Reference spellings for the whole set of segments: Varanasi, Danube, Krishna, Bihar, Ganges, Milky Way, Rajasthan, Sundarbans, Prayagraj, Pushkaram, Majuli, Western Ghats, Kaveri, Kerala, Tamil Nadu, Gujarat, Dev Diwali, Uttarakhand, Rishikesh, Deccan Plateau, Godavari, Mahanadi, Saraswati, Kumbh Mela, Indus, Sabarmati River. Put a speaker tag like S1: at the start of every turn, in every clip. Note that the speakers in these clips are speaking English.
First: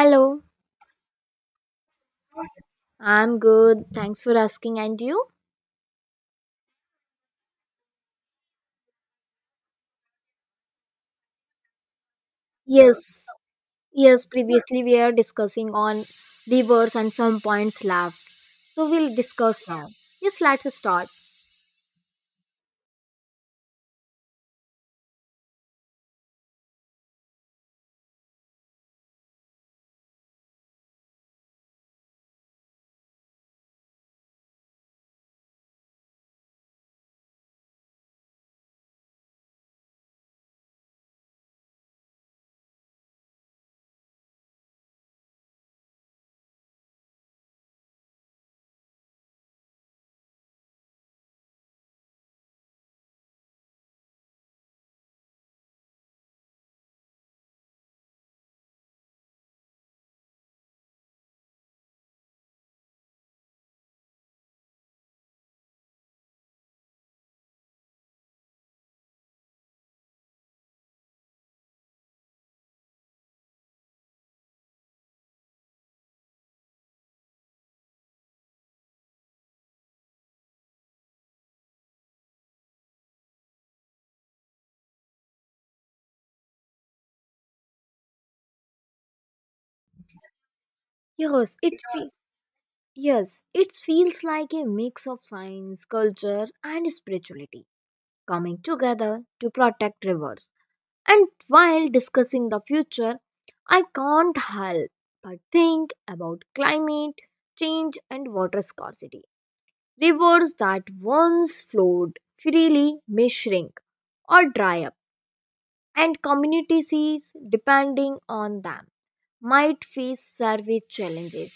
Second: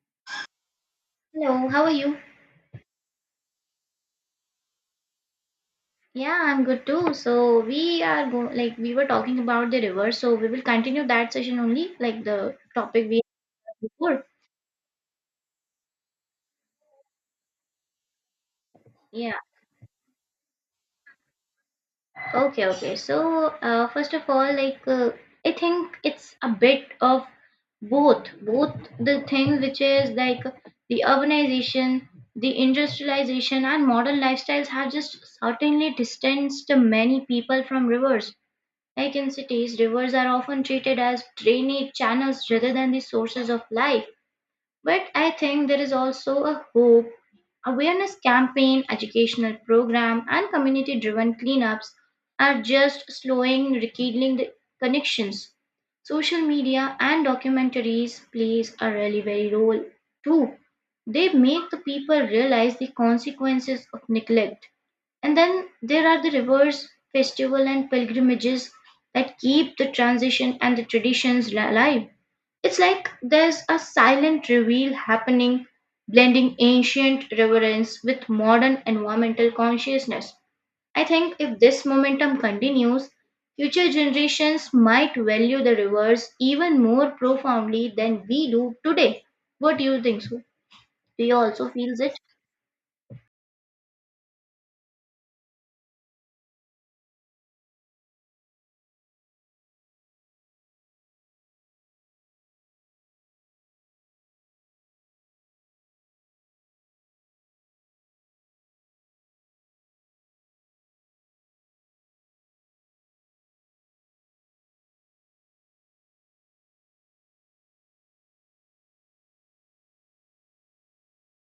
S1: Hello.
S2: Hello, how are you?
S1: I'm good, thanks for asking. And you?
S2: Yeah, I'm good too. So we are go like we were talking about the river, so we will continue that session only, like the topic we
S1: Yes,
S2: had before.
S1: yes. Previously, we are discussing on reverse and some points left. So we'll
S2: Yeah.
S1: discuss now. Yes, let's start.
S2: Okay, okay. So first of all, I think it's a bit of both the thing, which is like the urbanization, the industrialization, and modern lifestyles have just certainly distanced many people from rivers. Like in cities, rivers are often treated as drainage channels rather than the sources of life. But I think there is also a hope. Awareness campaign, educational program, and community driven cleanups are just slowing, rekindling the connections. Social media and documentaries plays a really very role too. They make the people realize the consequences of neglect, and then there are the rivers, festival, and pilgrimages that keep the transition and the alive. It's like there's a silent reveal happening, blending ancient reverence with modern environmental consciousness. I think if this momentum continues, future generations might value the rivers even more profoundly than we do today. What do you think? So, do you
S1: Yes,
S2: also
S1: it
S2: feel
S1: fe-
S2: it?
S1: yes, it feels like a mix of science, culture, and spirituality coming together to protect rivers. And while discussing the future, I can't help but think about climate change and water scarcity. Rivers that once flowed freely may shrink or dry up, and communities depending on them might face service challenges.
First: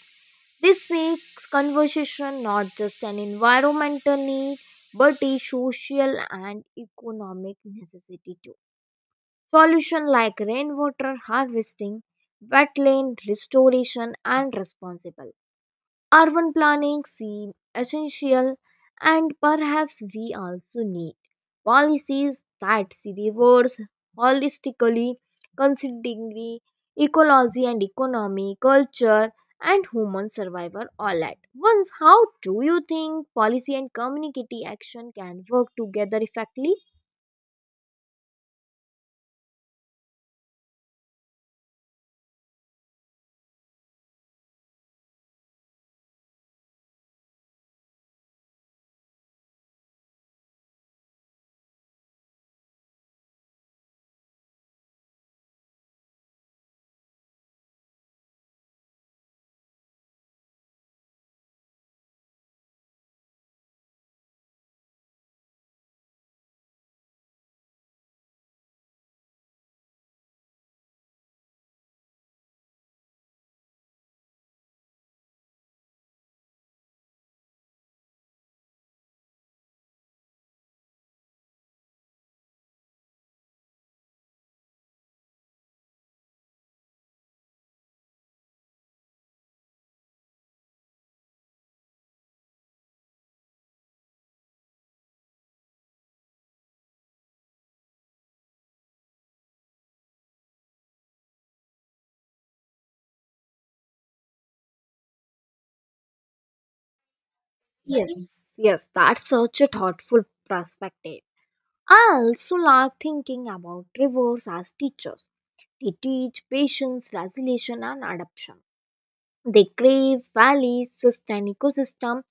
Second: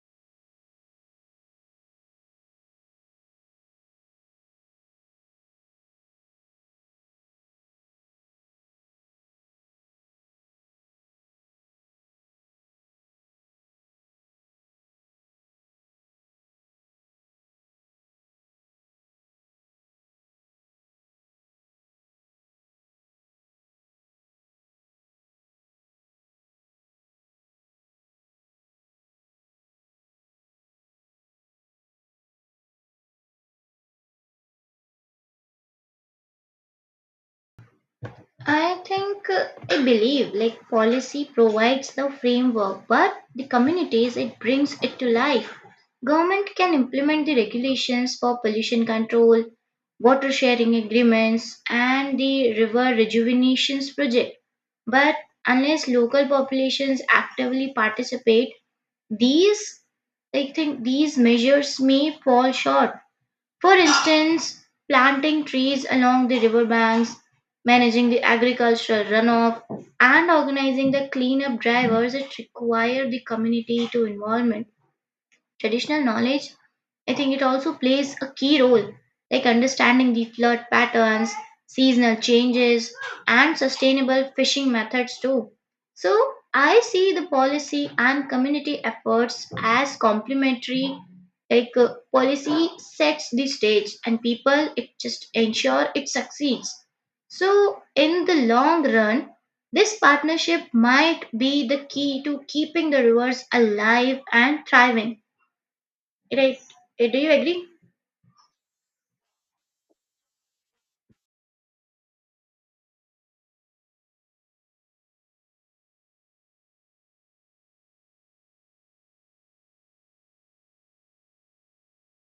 S1: This makes conservation not just an environmental need but a social and economic necessity too. Solutions like rainwater harvesting, wetland restoration, and responsible urban planning seem essential, and perhaps we also need policies that see rivers holistically, considering ecology and economy, culture, and human survival all at once. How do you think policy and community action can work together effectively?
S2: I think I believe like policy provides the framework, but the communities it brings it to life. Government can implement the regulations for pollution control, water sharing agreements, and the river rejuvenations project. But unless local populations actively participate, these I think these measures may fall short. For instance, planting trees along the riverbanks, managing the agricultural runoff, and organizing the cleanup drivers that require the community to involvement traditional knowledge, I think it also plays a key role, like understanding the flood patterns, seasonal changes, and sustainable fishing methods too. So, I see the policy and community efforts as complementary. Policy sets the stage, and people it just ensure it succeeds. So, in the long run, this partnership might be the key to keeping the rivers alive and thriving. Right. Do you agree?
S1: Yes, that's such a thoughtful perspective. I also like thinking about rivers as teachers. They teach patience, resilience, and adaptation. They crave valleys, sustain ecosystem,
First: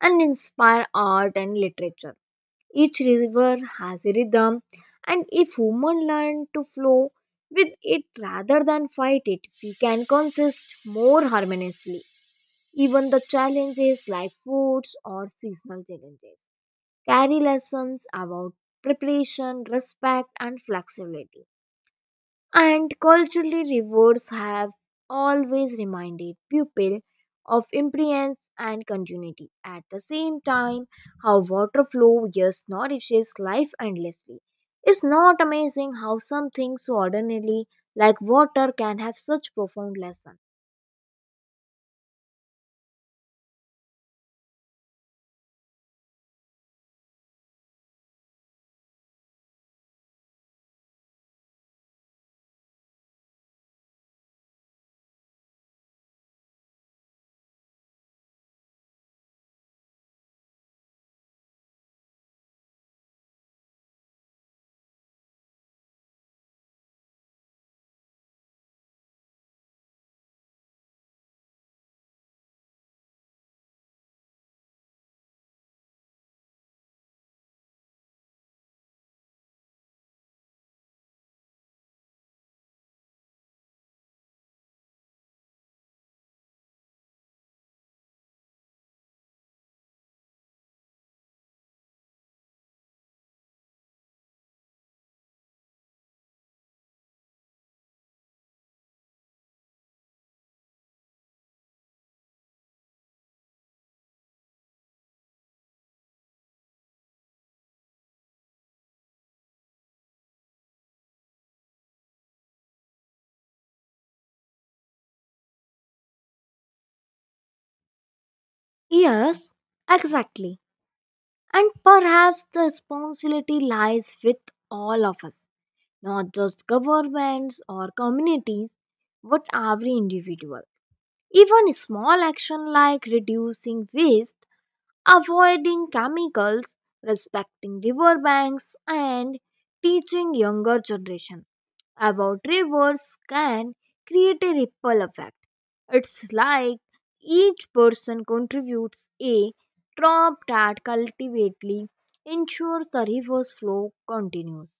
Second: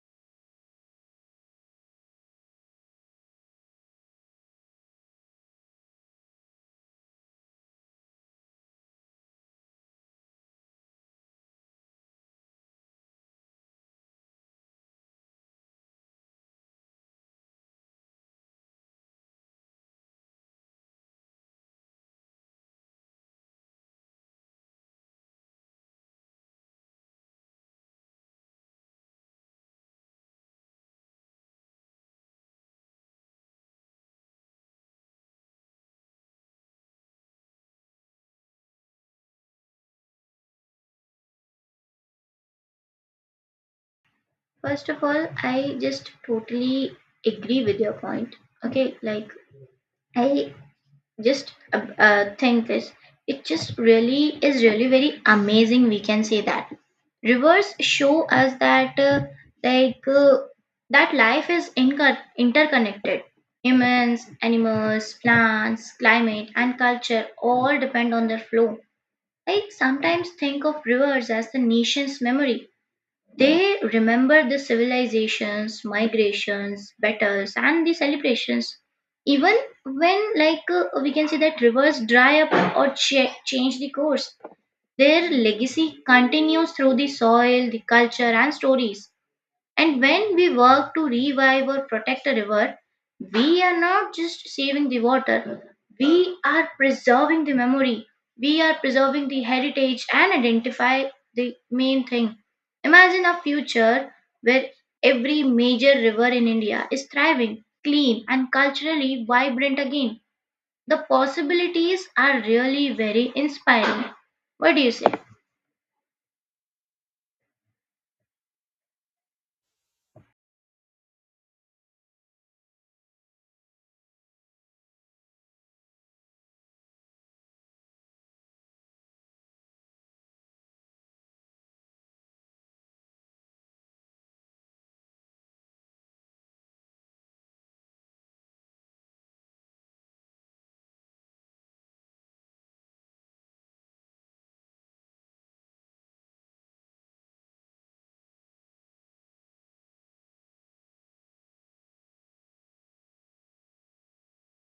S1: and inspire art and literature. Each river has a rhythm, and if women learn to flow with it rather than fight it, we can coexist more harmoniously. Even the challenges like foods or seasonal challenges carry lessons about preparation, respect, and flexibility, and culturally rewards have always reminded pupil of impermanence and continuity. At the same time, how water flow just nourishes life endlessly. It's not amazing how something so ordinarily like water can have such profound lesson.
S2: First of all, I just totally agree with your point. Okay, like I just think this. It just really is really very amazing. We can say that rivers show us that like uh, that life is interconnected. Humans, animals, plants, climate, and culture all depend on their flow. I sometimes think of rivers as the nation's memory. They remember the civilizations, migrations, battles, and the celebrations. Even when, we can say that rivers dry up or change the course, their legacy continues through the soil, the culture, and stories. And when we work to revive or protect a river, we are not just saving the water, we are preserving the memory, we are preserving the heritage and identify the main thing. Imagine a future where every major river in India is thriving, clean, and culturally vibrant again. The possibilities are really very inspiring. What do you say?
S1: Yes, exactly. And perhaps the responsibility lies with all of us, not just governments or communities, but every individual. Even small action like reducing waste, avoiding chemicals, respecting riverbanks, and teaching younger generation about rivers can create a ripple effect. It's like each person contributes a drop that cultivately ensures the river's flow continues.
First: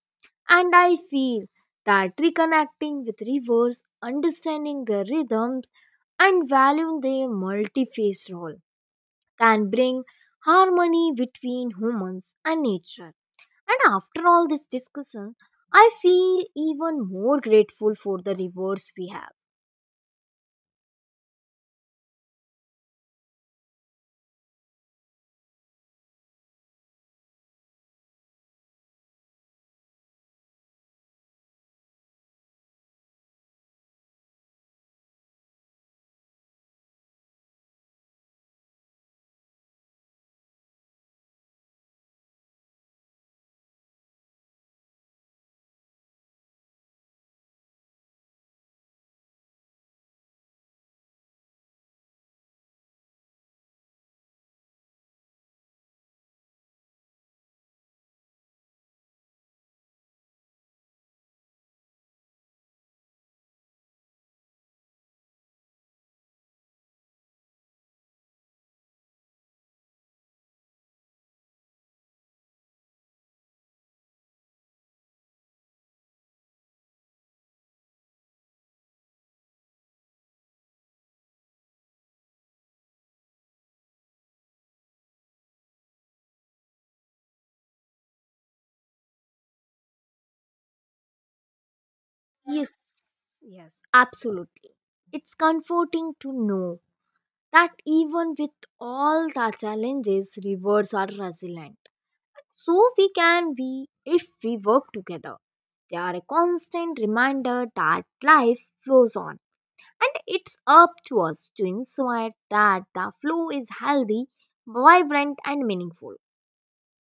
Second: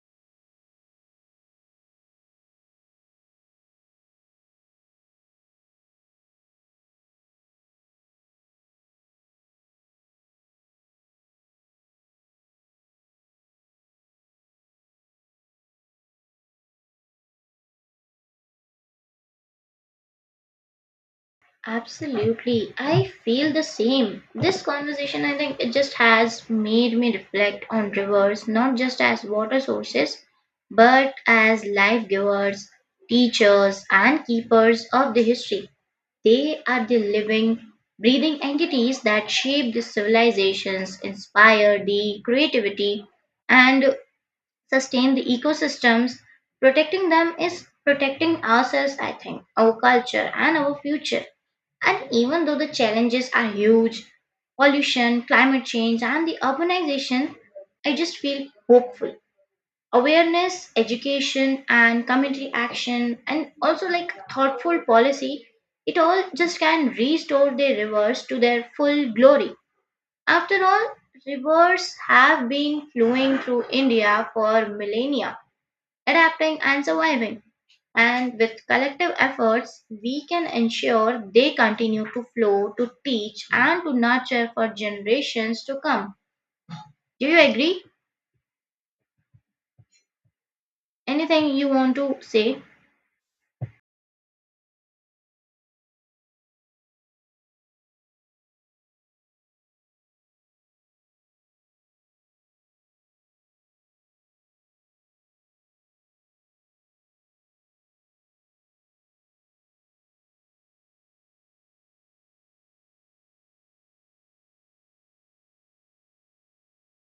S1: And I feel that reconnecting with rivers, understanding their rhythms, and valuing their multi-phase role can bring harmony between humans and nature. And after all this discussion, I feel even more grateful for the rivers we have.
S2: Absolutely. I feel the same. This conversation, I think, it just has made me reflect on rivers not just as water sources, but as life givers, teachers, and keepers of the history. They are the living, breathing entities that shape the civilizations, inspire the creativity, and sustain the ecosystems. Protecting them is protecting ourselves, I think, our culture, and our future. And even though the challenges are huge, pollution, climate change, and the urbanization, I just feel hopeful. Awareness, education, and community action, and also like thoughtful policy, it all just can restore the rivers to their full glory. After all, rivers have been flowing through India for millennia, adapting and surviving. And with collective efforts, we can ensure they continue to flow, to teach, and to nurture for generations to come. Do you agree? Anything you want to say?
S1: Yes, yes, absolutely. It's comforting to know that even with all the challenges, rivers are resilient. So we can be if we work together. They are a constant reminder that life flows on. And it's up to us to ensure that the flow is healthy, vibrant, and meaningful.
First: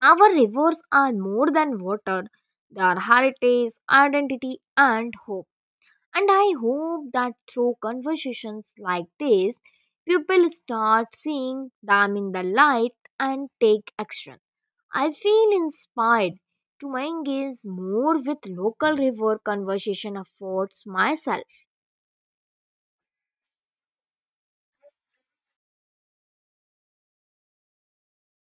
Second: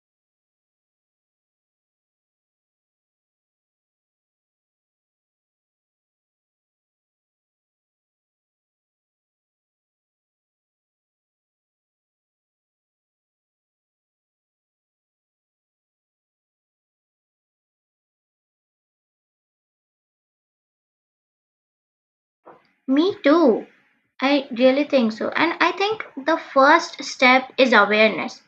S1: Our rivers are more than water, they are heritage, identity, and hope. And I hope that through conversations like this, people start seeing them in the light and take action. I feel inspired to engage more with local river conservation efforts myself.
S2: Me too. I really think so. And I think the first step is awareness.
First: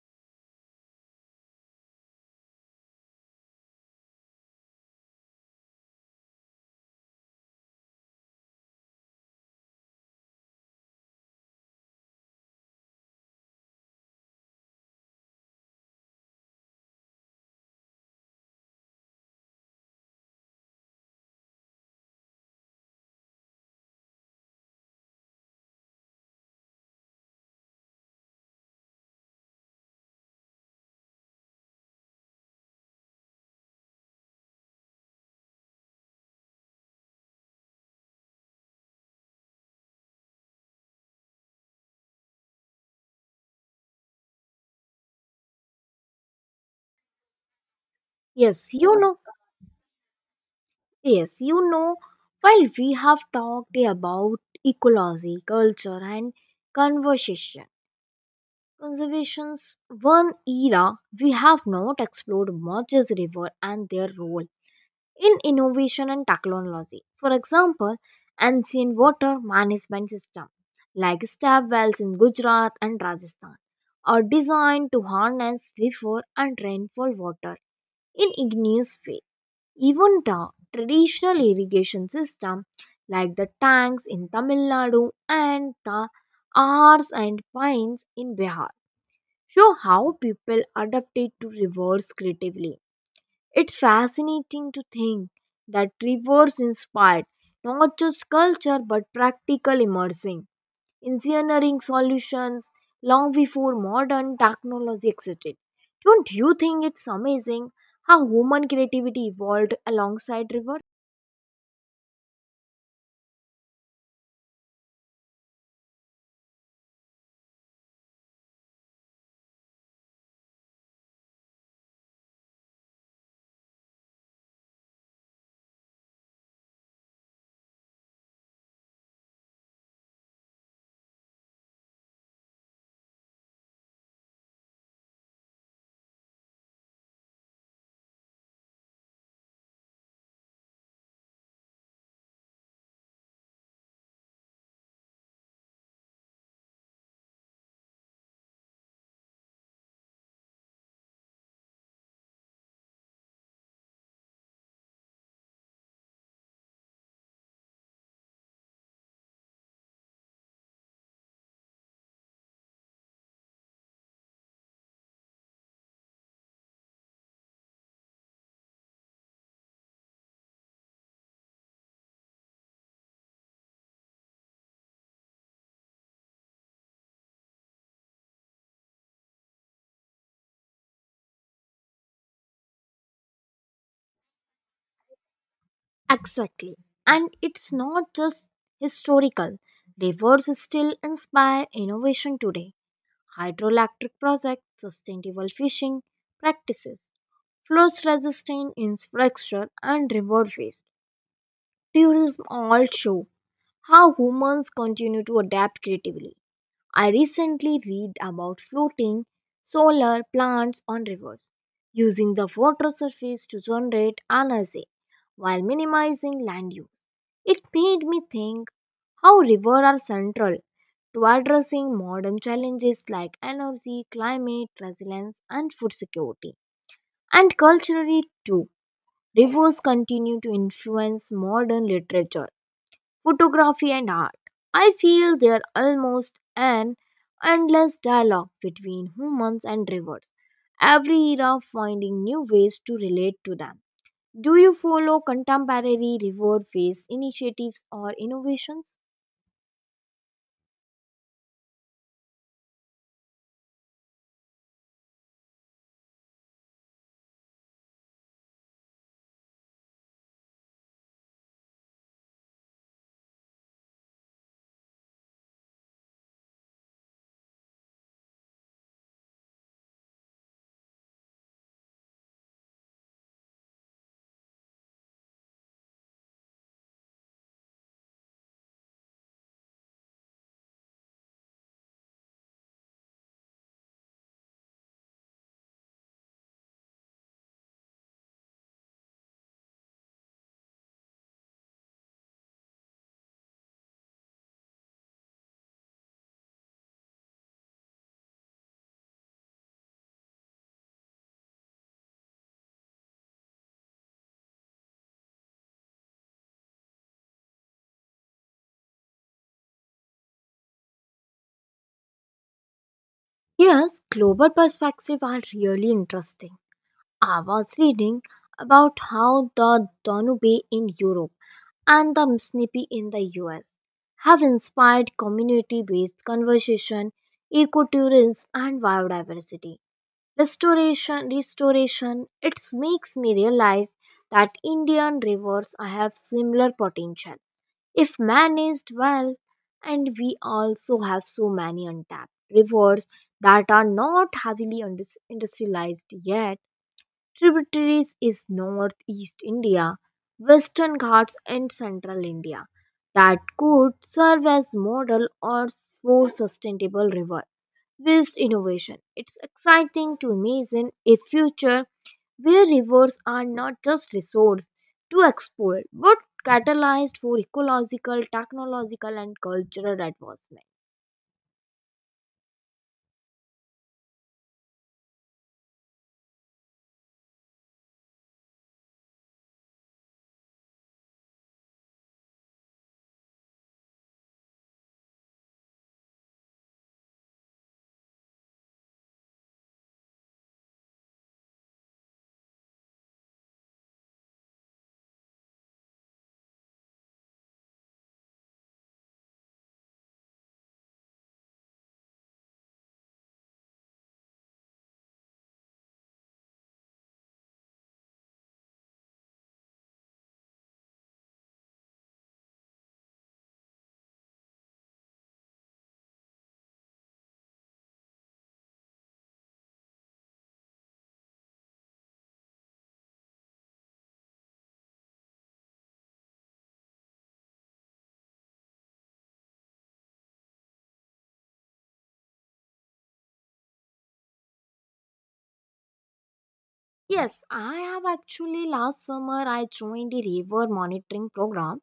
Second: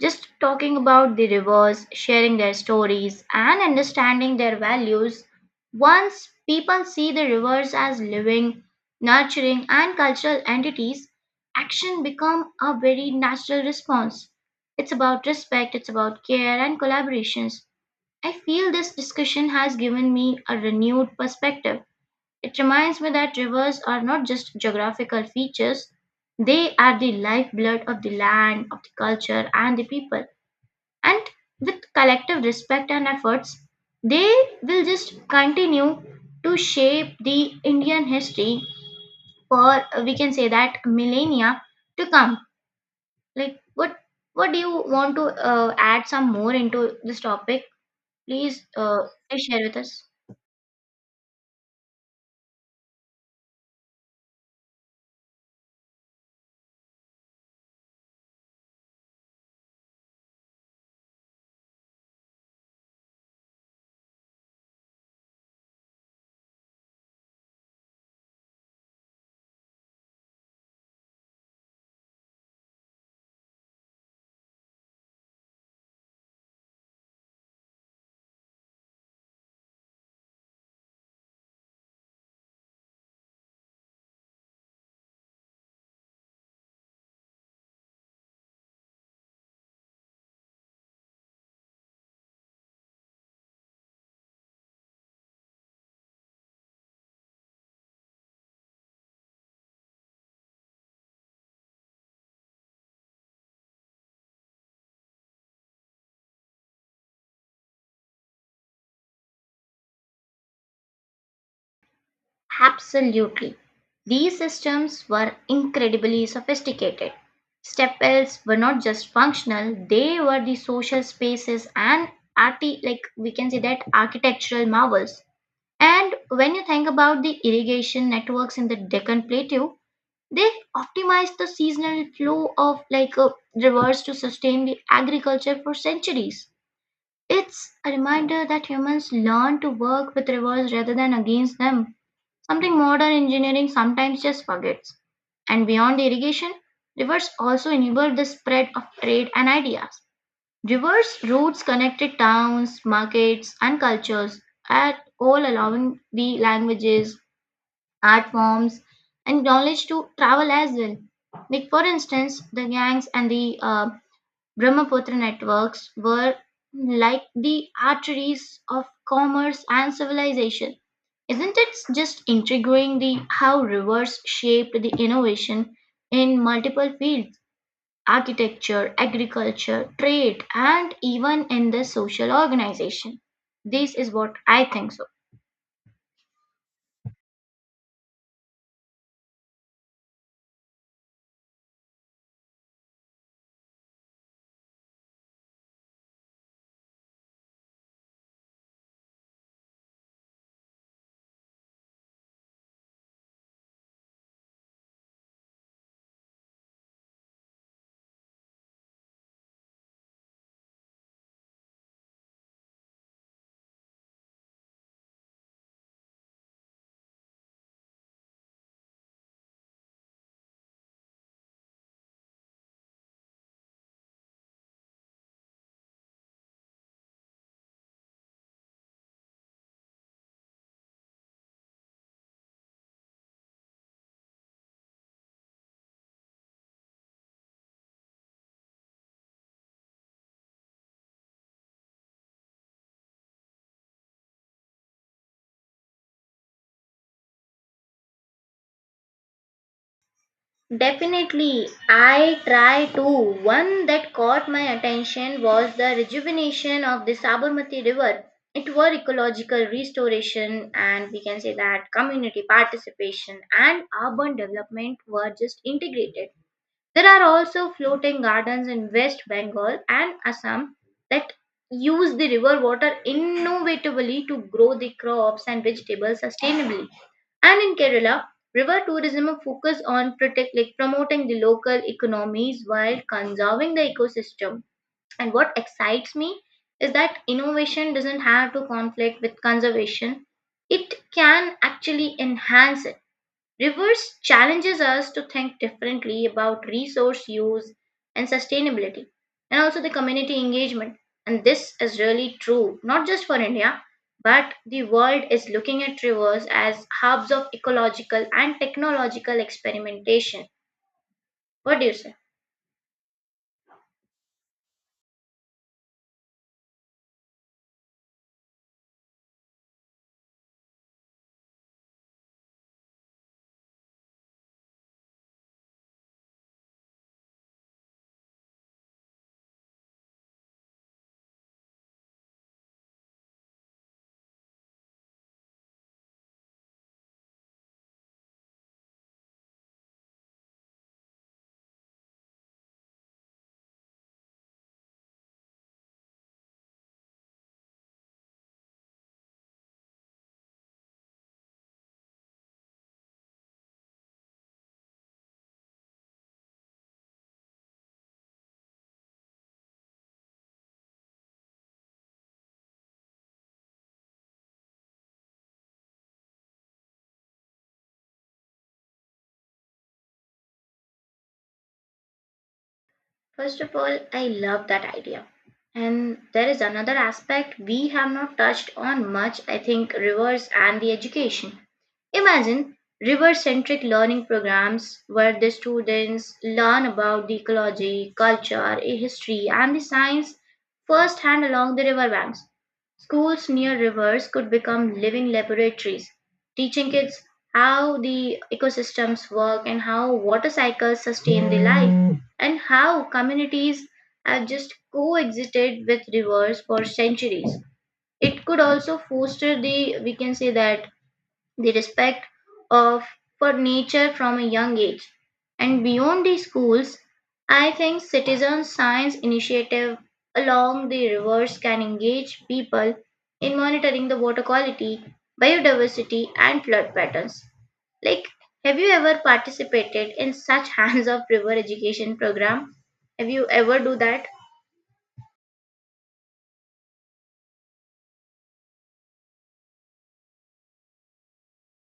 S2: Just talking about the rivers, sharing their stories, and understanding their values. Once people see the rivers as living, nurturing, and cultural entities, action become a very natural response. It's about respect, it's about care and collaborations. I feel this discussion has given me a renewed perspective. It reminds me that rivers are not just geographical features, they are the lifeblood of the land, of the culture, and the people, and with collective respect and efforts they will just continue to shape the Indian history for we can say that millennia to come. Like, what do you want to add some more into this topic, please,
S1: Yes, you know.
S2: share with us.
S1: Yes, you know, while we have talked about ecology, culture, and conversation, conservation's one era we have not explored much is river and their role in innovation and technology. For example, ancient water management system like stab wells in Gujarat and Rajasthan are designed to harness river and rainfall water in igneous way. Even the traditional irrigation system like the tanks in Tamil Nadu and the R's and pines in Bihar show how people adapted to rivers creatively. It's fascinating to think that rivers inspired not just culture but practical immersing, engineering solutions long before modern technology existed. Don't you think it's amazing how human creativity evolved alongside rivers?
S2: Absolutely. These systems were incredibly sophisticated. Step wells were not just functional, they were the social spaces and like we can say that architectural marvels. And when you think about the irrigation networks in the Deccan Plateau, they optimized the seasonal flow of rivers to sustain the agriculture for centuries. It's a reminder that humans learn to work with rivers rather than against them, something modern engineering sometimes just forgets. And beyond irrigation, rivers also enabled the spread of trade and ideas. Rivers' routes connected towns, markets, and cultures, at all allowing the languages, art forms, and knowledge to travel as well. Like, for instance, the gangs and the Brahmaputra networks were like the arteries of commerce and civilization. Isn't it just intriguing the how rivers shaped the innovation in multiple fields? Architecture, agriculture, trade, and even in the social organization. This is what I think so.
S1: Exactly. And it's not just historical. Rivers still inspire innovation today. Hydroelectric projects, sustainable fishing practices, flood resistant infrastructure, and river waste tourism all show how humans continue to adapt creatively. I recently read about floating solar plants on rivers, using the water surface to generate energy while minimizing land use. It made me think how rivers are central to addressing modern challenges like energy, climate resilience, and food security. And culturally, too, rivers continue to influence modern literature, photography, and art. I feel there are almost an endless dialogue between humans and rivers, every era finding new ways to relate to them. Do you follow contemporary river based initiatives or innovations?
S2: Definitely, I try to. One that caught my attention was the rejuvenation of the Sabarmati River. It were ecological restoration and we can say that community participation and urban development were just integrated. There are also floating gardens in West Bengal and Assam that use the river water innovatively to grow the crops and vegetables sustainably. And in Kerala, river tourism focus on protect, like promoting the local economies while conserving the ecosystem. And what excites me is that innovation doesn't have to conflict with conservation. It can actually enhance it. Reverse challenges us to think differently about resource use and sustainability and also the community engagement. And this is really true, not just for India, but the world is looking at rivers as hubs of ecological and technological experimentation. What do you say?
S1: Yes, global perspectives are really interesting. I was reading about how the Danube in Europe and the snippy in the US have inspired community-based conservation, ecotourism, and biodiversity restoration. Restoration, it makes me realize that Indian rivers have similar potential if managed well, and we also have so many untapped rivers that are not heavily industrialized yet. Tributaries is northeast India, western Ghats, and central India that could serve as model or for sustainable river based innovation. It's exciting to imagine a future where rivers are not just resource to exploit but catalyzed for ecological, technological, and cultural advancement.
S2: First of all, I love that idea. And there is another aspect we have not touched on much, I think, rivers and the education. Imagine river centric learning programs where the students learn about the ecology, culture, history, and the science firsthand along the riverbanks. Schools near rivers could become living laboratories, teaching kids how the ecosystems work and how water cycles sustain the life, and how communities have just coexisted with rivers for centuries. It could also foster the, we can say that the respect of for nature from a young age, and beyond the schools I think citizen science initiative along the rivers can engage people in monitoring the water quality, biodiversity, and flood patterns. Like, have you ever participated in such hands of river education program? Have you ever do that?
S1: Yes, I have. Actually, last summer I joined a river monitoring program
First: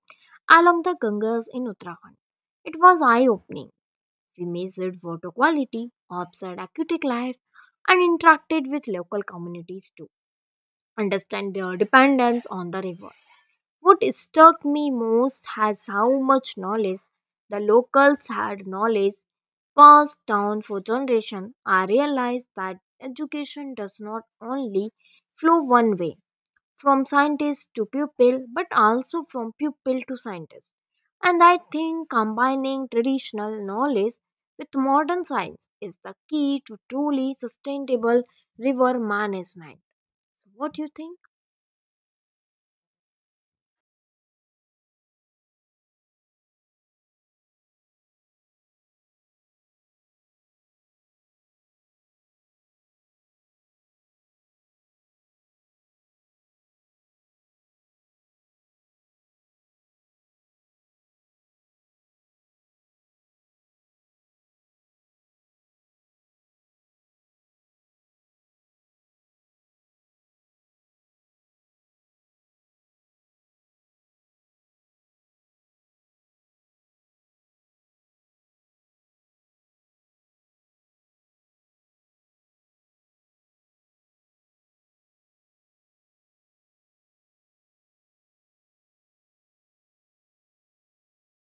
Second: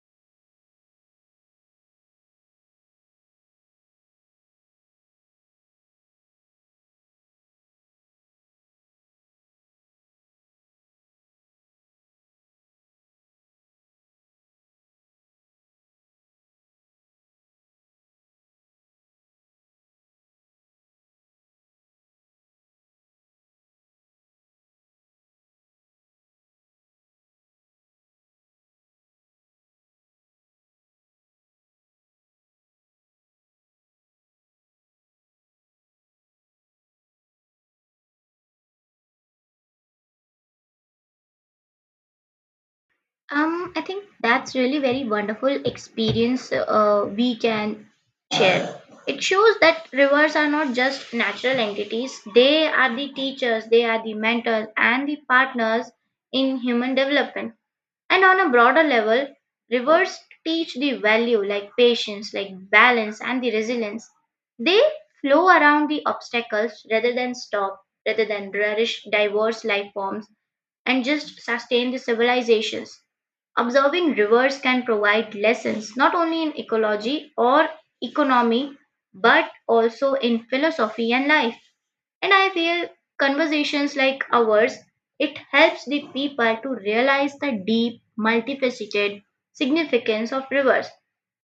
S1: along the Ganges in Uttarakhand. It was eye opening. We measured water quality, observed aquatic life, and interacted with local communities to understand their dependence on the river. What struck me most was how much knowledge the locals had, knowledge passed down for generations. I realized that education does not only flow one way from scientist to pupil but also from pupil to scientist, and I think combining traditional knowledge with modern science is the key to truly sustainable river management. So what do you think?
S2: I think that's really very wonderful experience we can share. It shows that rivers are not just natural entities, they are the teachers, they are the mentors, and the partners in human development. And on a broader level, rivers teach the value like patience, like balance, and the resilience. They flow around the obstacles rather than stop, rather than nourish diverse life forms and just sustain the civilizations Observing rivers can provide lessons not only in ecology or economy but also in philosophy and life. And I feel conversations like ours, it helps the people to realize the deep, multifaceted significance of rivers.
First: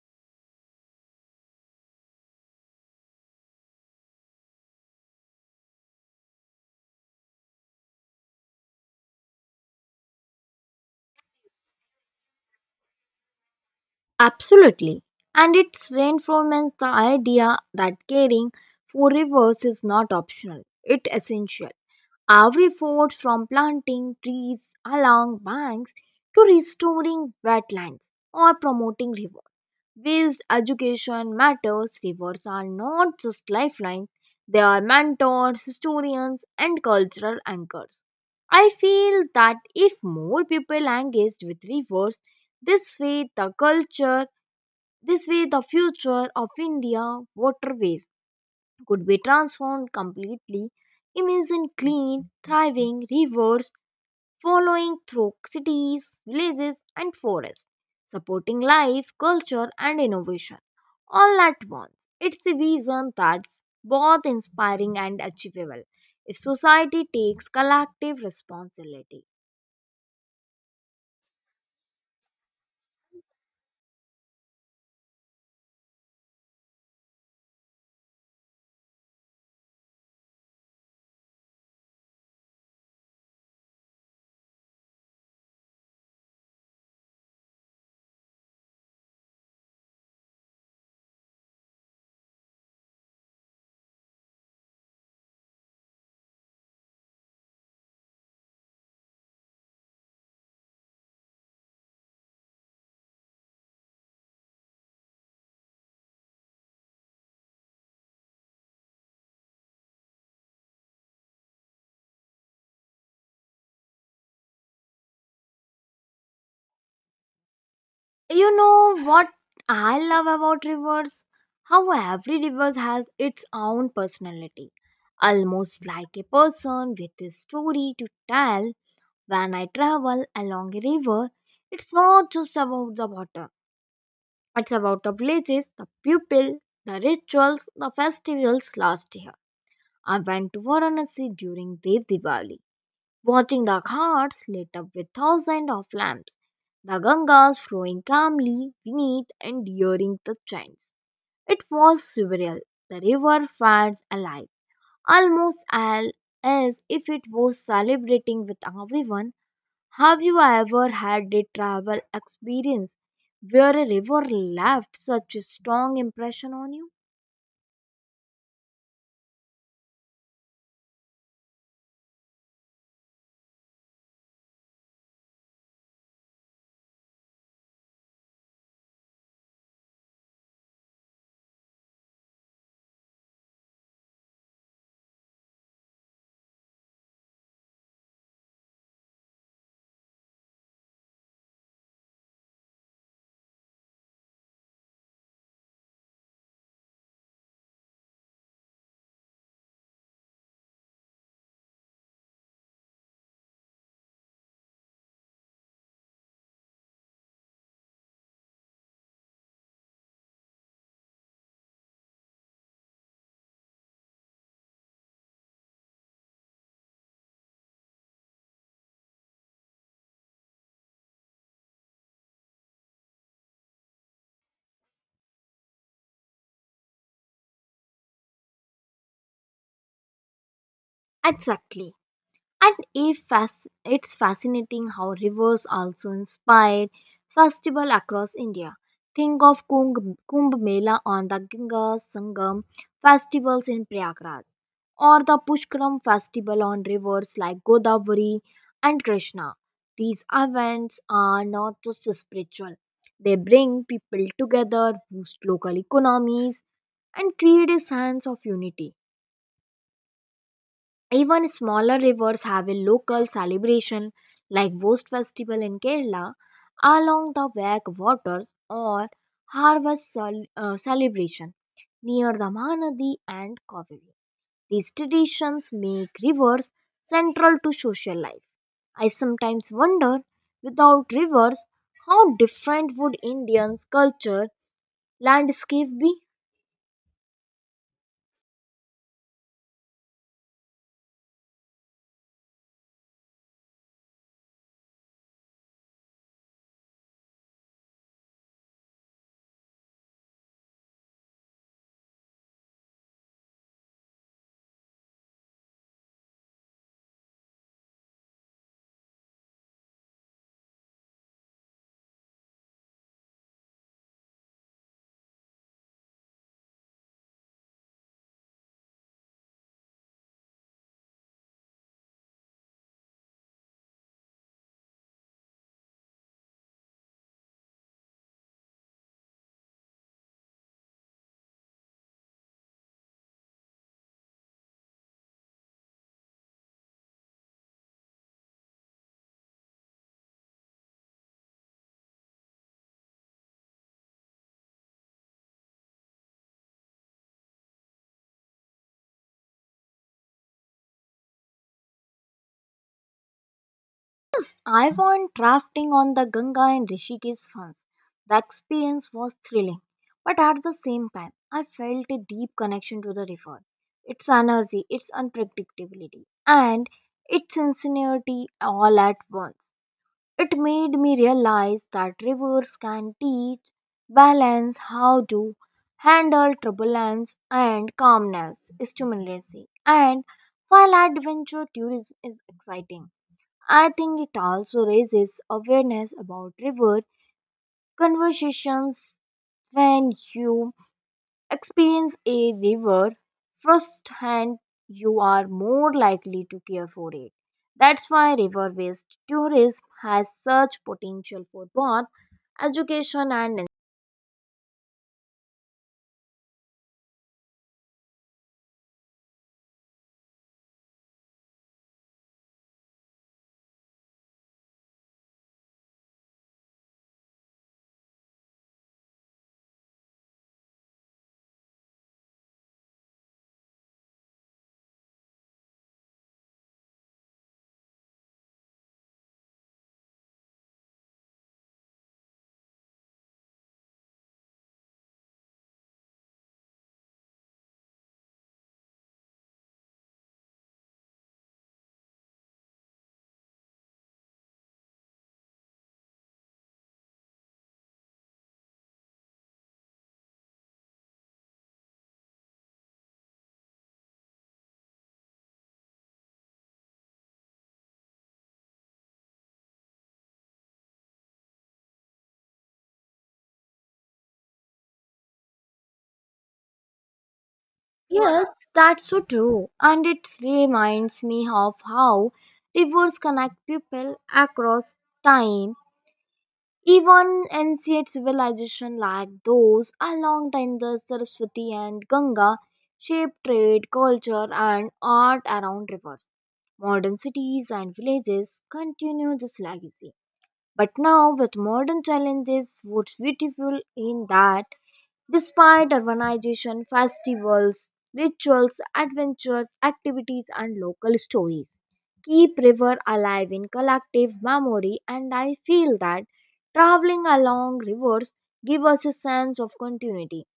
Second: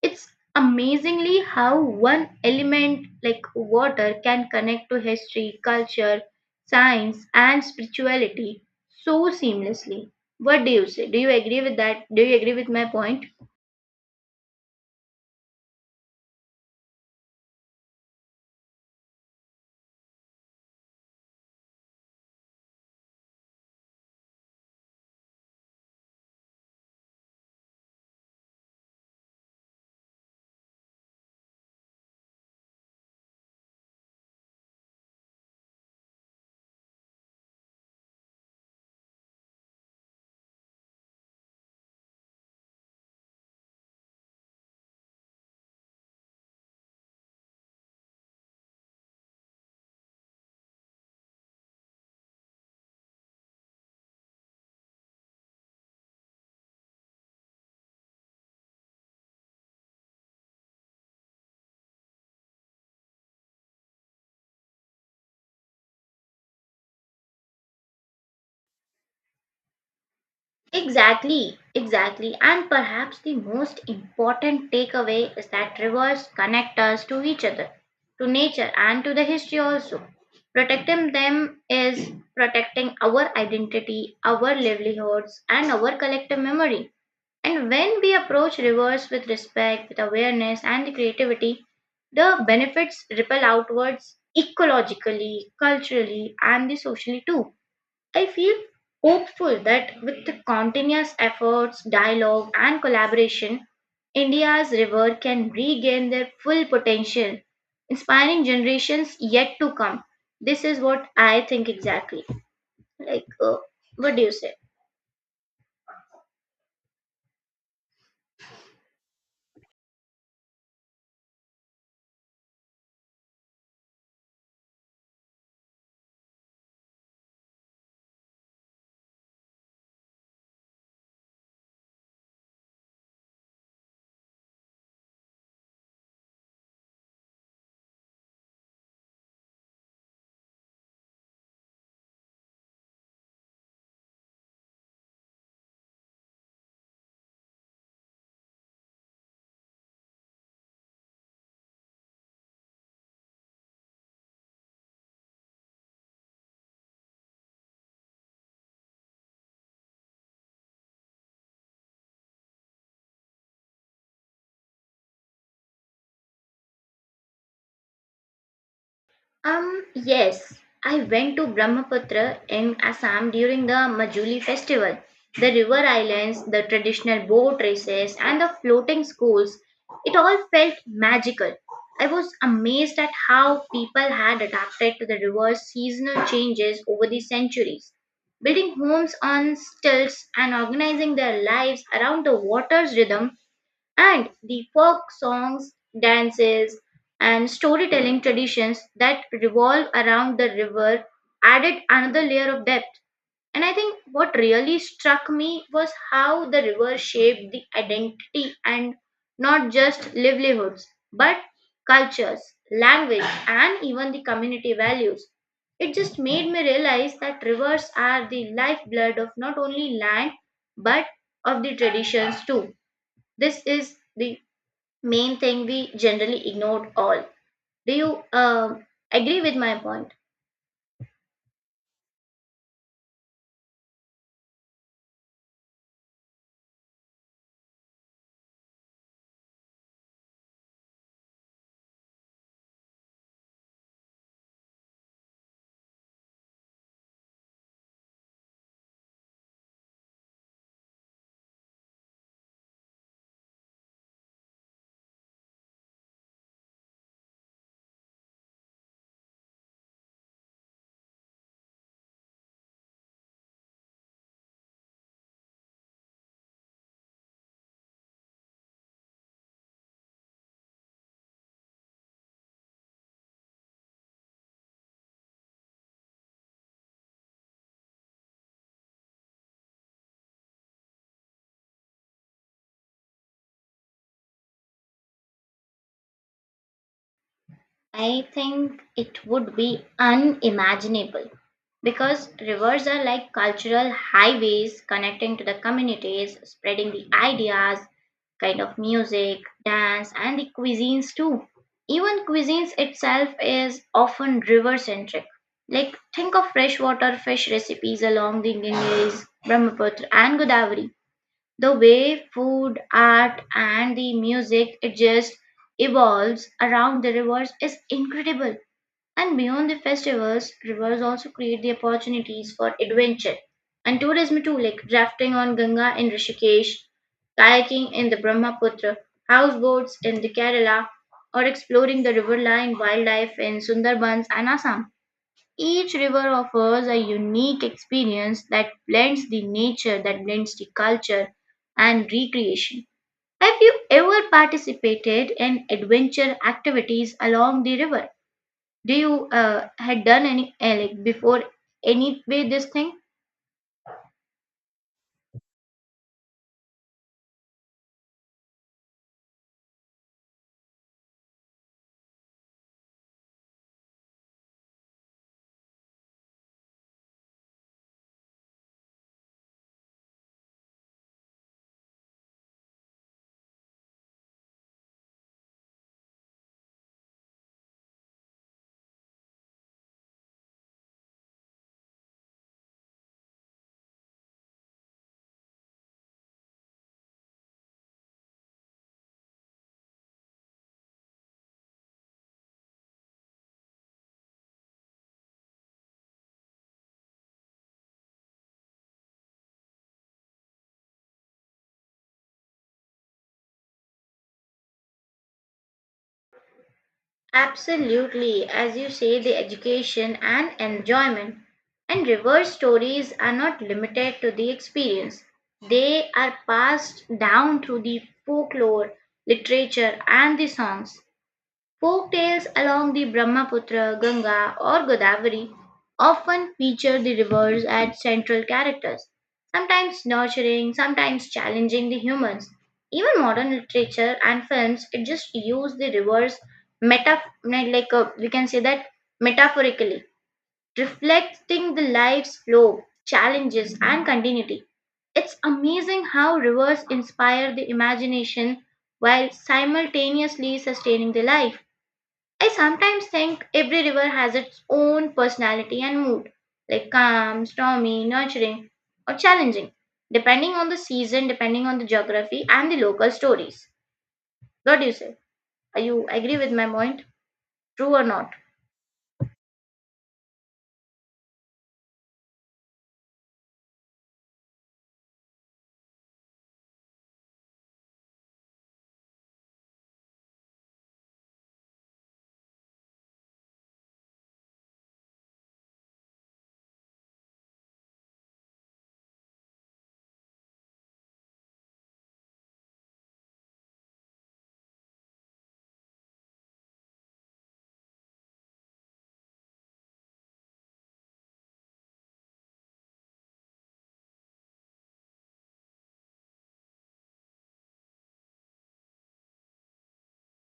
S2: It's amazingly how one element like water can connect to history, culture, science, and spirituality so seamlessly. What do you say? Do you agree with that? Do you agree with my point?
S1: Absolutely. And it reinforces the idea that caring for rivers is not optional, it's essential. Every effort from planting trees along banks to restoring wetlands or promoting rivers waste education matters. Rivers are not just lifelines, they are mentors, historians, and cultural anchors. I feel that if more people engaged with rivers, this way the culture, this way the future of India waterways could be transformed completely. Imagine clean, thriving rivers following through cities, villages, and forests, supporting life, culture, and innovation all at once. It's a vision that's both inspiring and achievable if society takes collective responsibility.
S2: Exactly, exactly. And perhaps the most important takeaway is that rivers connect us to each other, to nature, and to the history also. Protecting them is protecting our identity, our livelihoods, and our collective memory. And when we approach rivers with respect, with awareness, and creativity, the benefits ripple outwards ecologically, culturally, and the socially too. I feel hopeful that with the continuous efforts, dialogue, and collaboration, India's river can regain their full potential, inspiring generations yet to come. This is what I think exactly. Like, what do you say?
S1: You know what I love about rivers? How every river has its own personality, almost like a person with a story to tell. When I travel along a river, it's not just about the water, it's about the villages, the people, the rituals, the festivals. Last year, I went to Varanasi during Dev Diwali, watching the ghats lit up with thousands of lamps, the Gangas flowing calmly beneath and during the chants. It was surreal. The river felt alive, almost al- as if it was celebrating with everyone. Have you ever had a travel experience where a river left such a strong impression on you?
S2: Yes, I went to Brahmaputra in Assam during the Majuli festival. The river islands, the traditional boat races, and the floating schools, it all felt magical. I was amazed at how people had adapted to the river's seasonal changes over the centuries, building homes on stilts and organizing their lives around the water's rhythm, and the folk songs, dances, and storytelling traditions that revolve around the river added another layer of depth. And I think what really struck me was how the river shaped the identity, and not just livelihoods, but cultures, language, and even the community values. It just made me realize that rivers are the lifeblood of not only land but of the traditions too. This is the main thing we generally ignored all. Do you agree with my point?
S1: Exactly. And if fas- it's fascinating how rivers also inspired festival across India. Think of Kumbh, Kumbh Mela on the Ganga Sangam festivals in Prayagraj, or the Pushkaram festival on rivers like Godavari and Krishna. These events are not just spiritual; they bring people together, boost local economies, and create a sense of unity. Even smaller rivers have a local celebration like Vost Festival in Kerala along the Wak waters, or harvest celebration near the Mahanadi and Kaveri. These traditions make rivers central to social life. I sometimes wonder, without rivers, how different would Indians culture landscape be?
S2: I think it would be unimaginable, because rivers are like cultural highways connecting to the communities, spreading the ideas, kind of music, dance, and the cuisines too. Even cuisines itself is often river centric. Like, think of freshwater fish recipes along the Ganges, Brahmaputra, and Godavari. The way food, art, and the music it just evolves around the rivers is incredible. And beyond the festivals, rivers also create the opportunities for adventure and tourism too, like rafting on Ganga in Rishikesh, kayaking in the Brahmaputra, houseboats in the Kerala, or exploring the riverline wildlife in Sundarbans and Assam. Each river offers a unique experience that blends the nature, that blends the culture and recreation. Have you ever participated in adventure activities along the river? Do you had done any like before any way this thing?
S1: I went rafting on the Ganga in Rishikesh once. The experience was thrilling, but at the same time, I felt a deep connection to the river, its energy, its unpredictability, and its sincerity all at once. It made me realize that rivers can teach balance, how to handle turbulence and calmness, stimulation, and while adventure tourism is exciting, I think it also raises awareness about river conversations. When you experience a river firsthand, you are more likely to care for it. That's why river based tourism has such potential for both education and
S2: Absolutely, as you say, the education and enjoyment and reverse stories are not limited to the experience. They are passed down through the folklore, literature, and the songs. Folk tales along the Brahmaputra, Ganga, or Godavari often feature the rivers as central characters, sometimes nurturing, sometimes challenging the humans. Even modern literature and films it just use the rivers we can say that metaphorically, reflecting the life's flow, challenges, and continuity. It's amazing how rivers inspire the imagination while simultaneously sustaining the life. I sometimes think every river has its own personality and mood, like calm, stormy, nurturing, or challenging, depending on the season, depending on the geography, and the local stories. What do you say? Are you agree with my point? True or not?
S1: Yes, that's so true. And it reminds me of how rivers connect people across time. Even ancient civilizations like those along the Indus, Saraswati, and Ganga shaped trade, culture, and art around rivers. Modern cities and villages continue this legacy. But now, with modern challenges, what's beautiful in that despite urbanization, festivals, rituals, adventures, activities, and local stories keep river alive in collective memory, and I feel that traveling along rivers give us a sense of continuity,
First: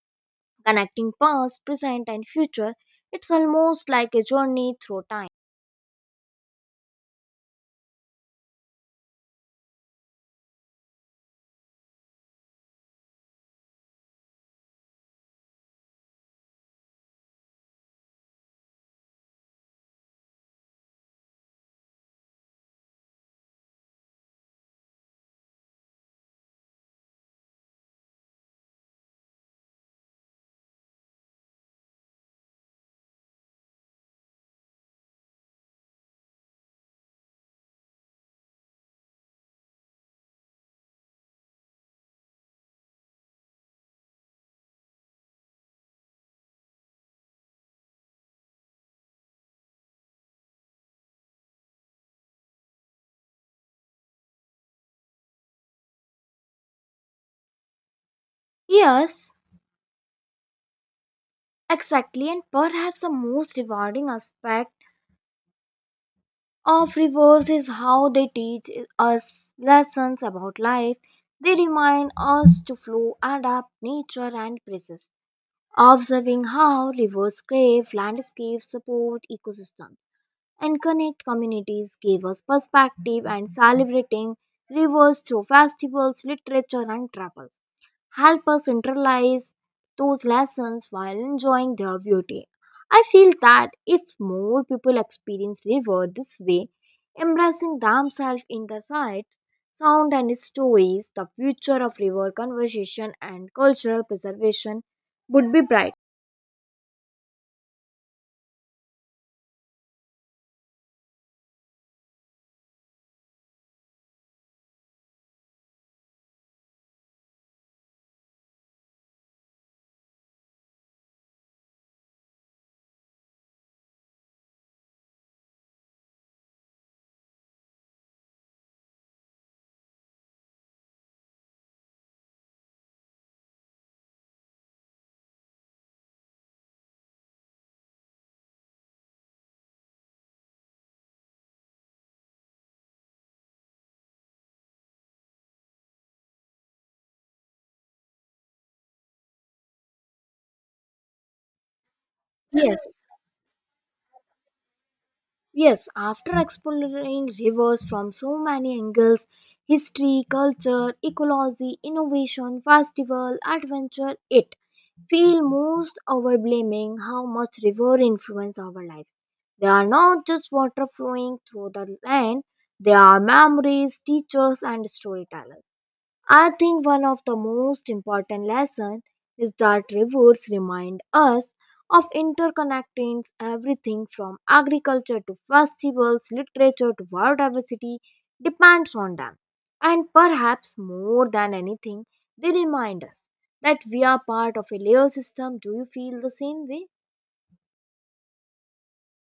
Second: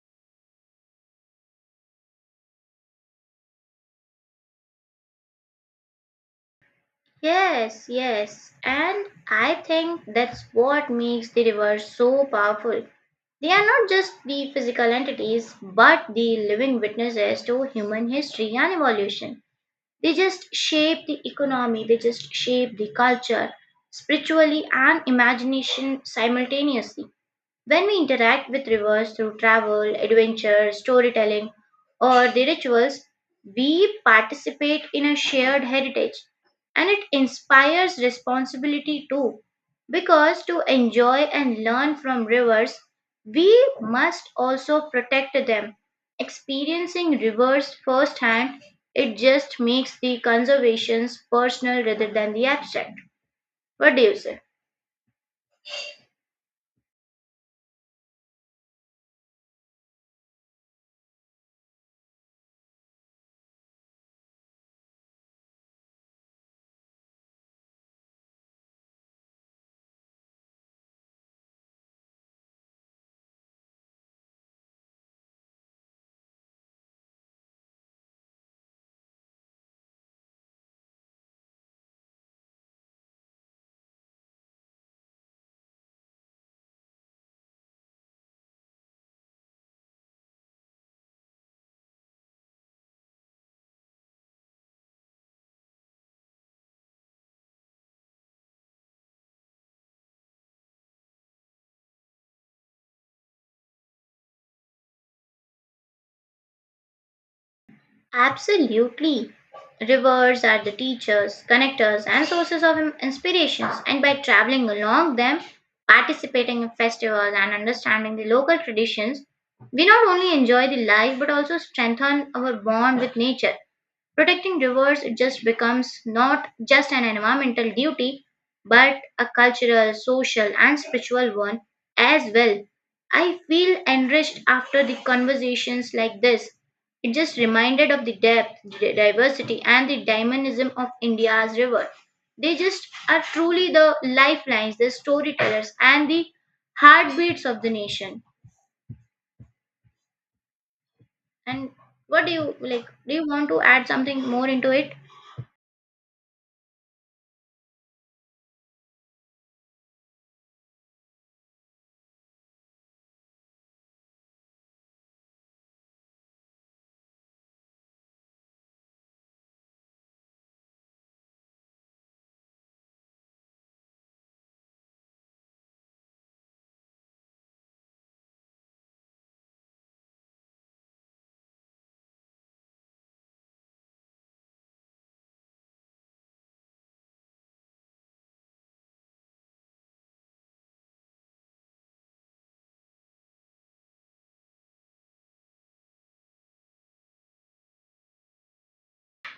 S1: connecting past, present, and future. It's almost like a journey through time.
S2: Yes, yes. And I think that's what makes the rivers so powerful. They are not just the physical entities, but the living witnesses to human history and evolution. They just shape the economy, they just shape the culture, spiritually and imagination simultaneously. When we interact with rivers through travel, adventure, storytelling, or the rituals, we participate in a shared heritage and it inspires responsibility too. Because to enjoy and learn from rivers, we must also protect them. Experiencing rivers firsthand, it just makes the conservations personal rather than the abstract. What do you say?
S1: Yes, exactly, and perhaps the most rewarding aspect of rivers is how they teach us lessons about life. They remind us to flow, adapt, nature, and persist. Observing how rivers crave landscapes, support ecosystems, and connect communities gave us perspective, and celebrating rivers through festivals, literature, and travels help us internalize those lessons while enjoying their beauty. I feel that if more people experience river this way, embracing themselves in the sights, sound, and stories, the future of river conservation and cultural preservation would be bright.
S2: Absolutely. Rivers are the teachers, connectors, and sources of inspirations, and by traveling along them, participating in festivals, and understanding the local traditions, we not only enjoy the life but also strengthen our bond with nature. Protecting rivers just becomes not just an environmental duty, but a cultural, social, and spiritual one as well. I feel enriched after the conversations like this. It just reminded of the depth, the diversity, and the dynamism of India's river. They just are truly the lifelines, the storytellers, and the heartbeats of the nation. And what do you like?
S1: Yes.
S2: Do you want to add something more into it?
S1: Yes, after exploring rivers from so many angles, history, culture, ecology, innovation, festival, adventure, it feel most overblaming how much river influence our lives. They are not just water flowing through the land, they are memories, teachers, and storytellers. I think one of the most important lessons is that rivers remind us of interconnectings everything from agriculture to festivals, literature to biodiversity depends on them. And perhaps more than anything, they remind us that we are part of a layer system. Do you feel the same way?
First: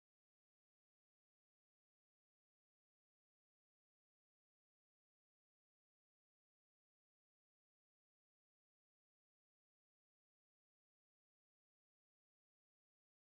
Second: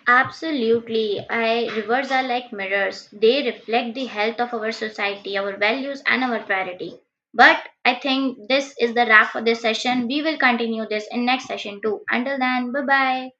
S2: Absolutely. I, rivers are like mirrors. They reflect the health of our society, our values, and our priority. But I think this is the wrap for this session. We will continue this in next session too. Until then, bye bye.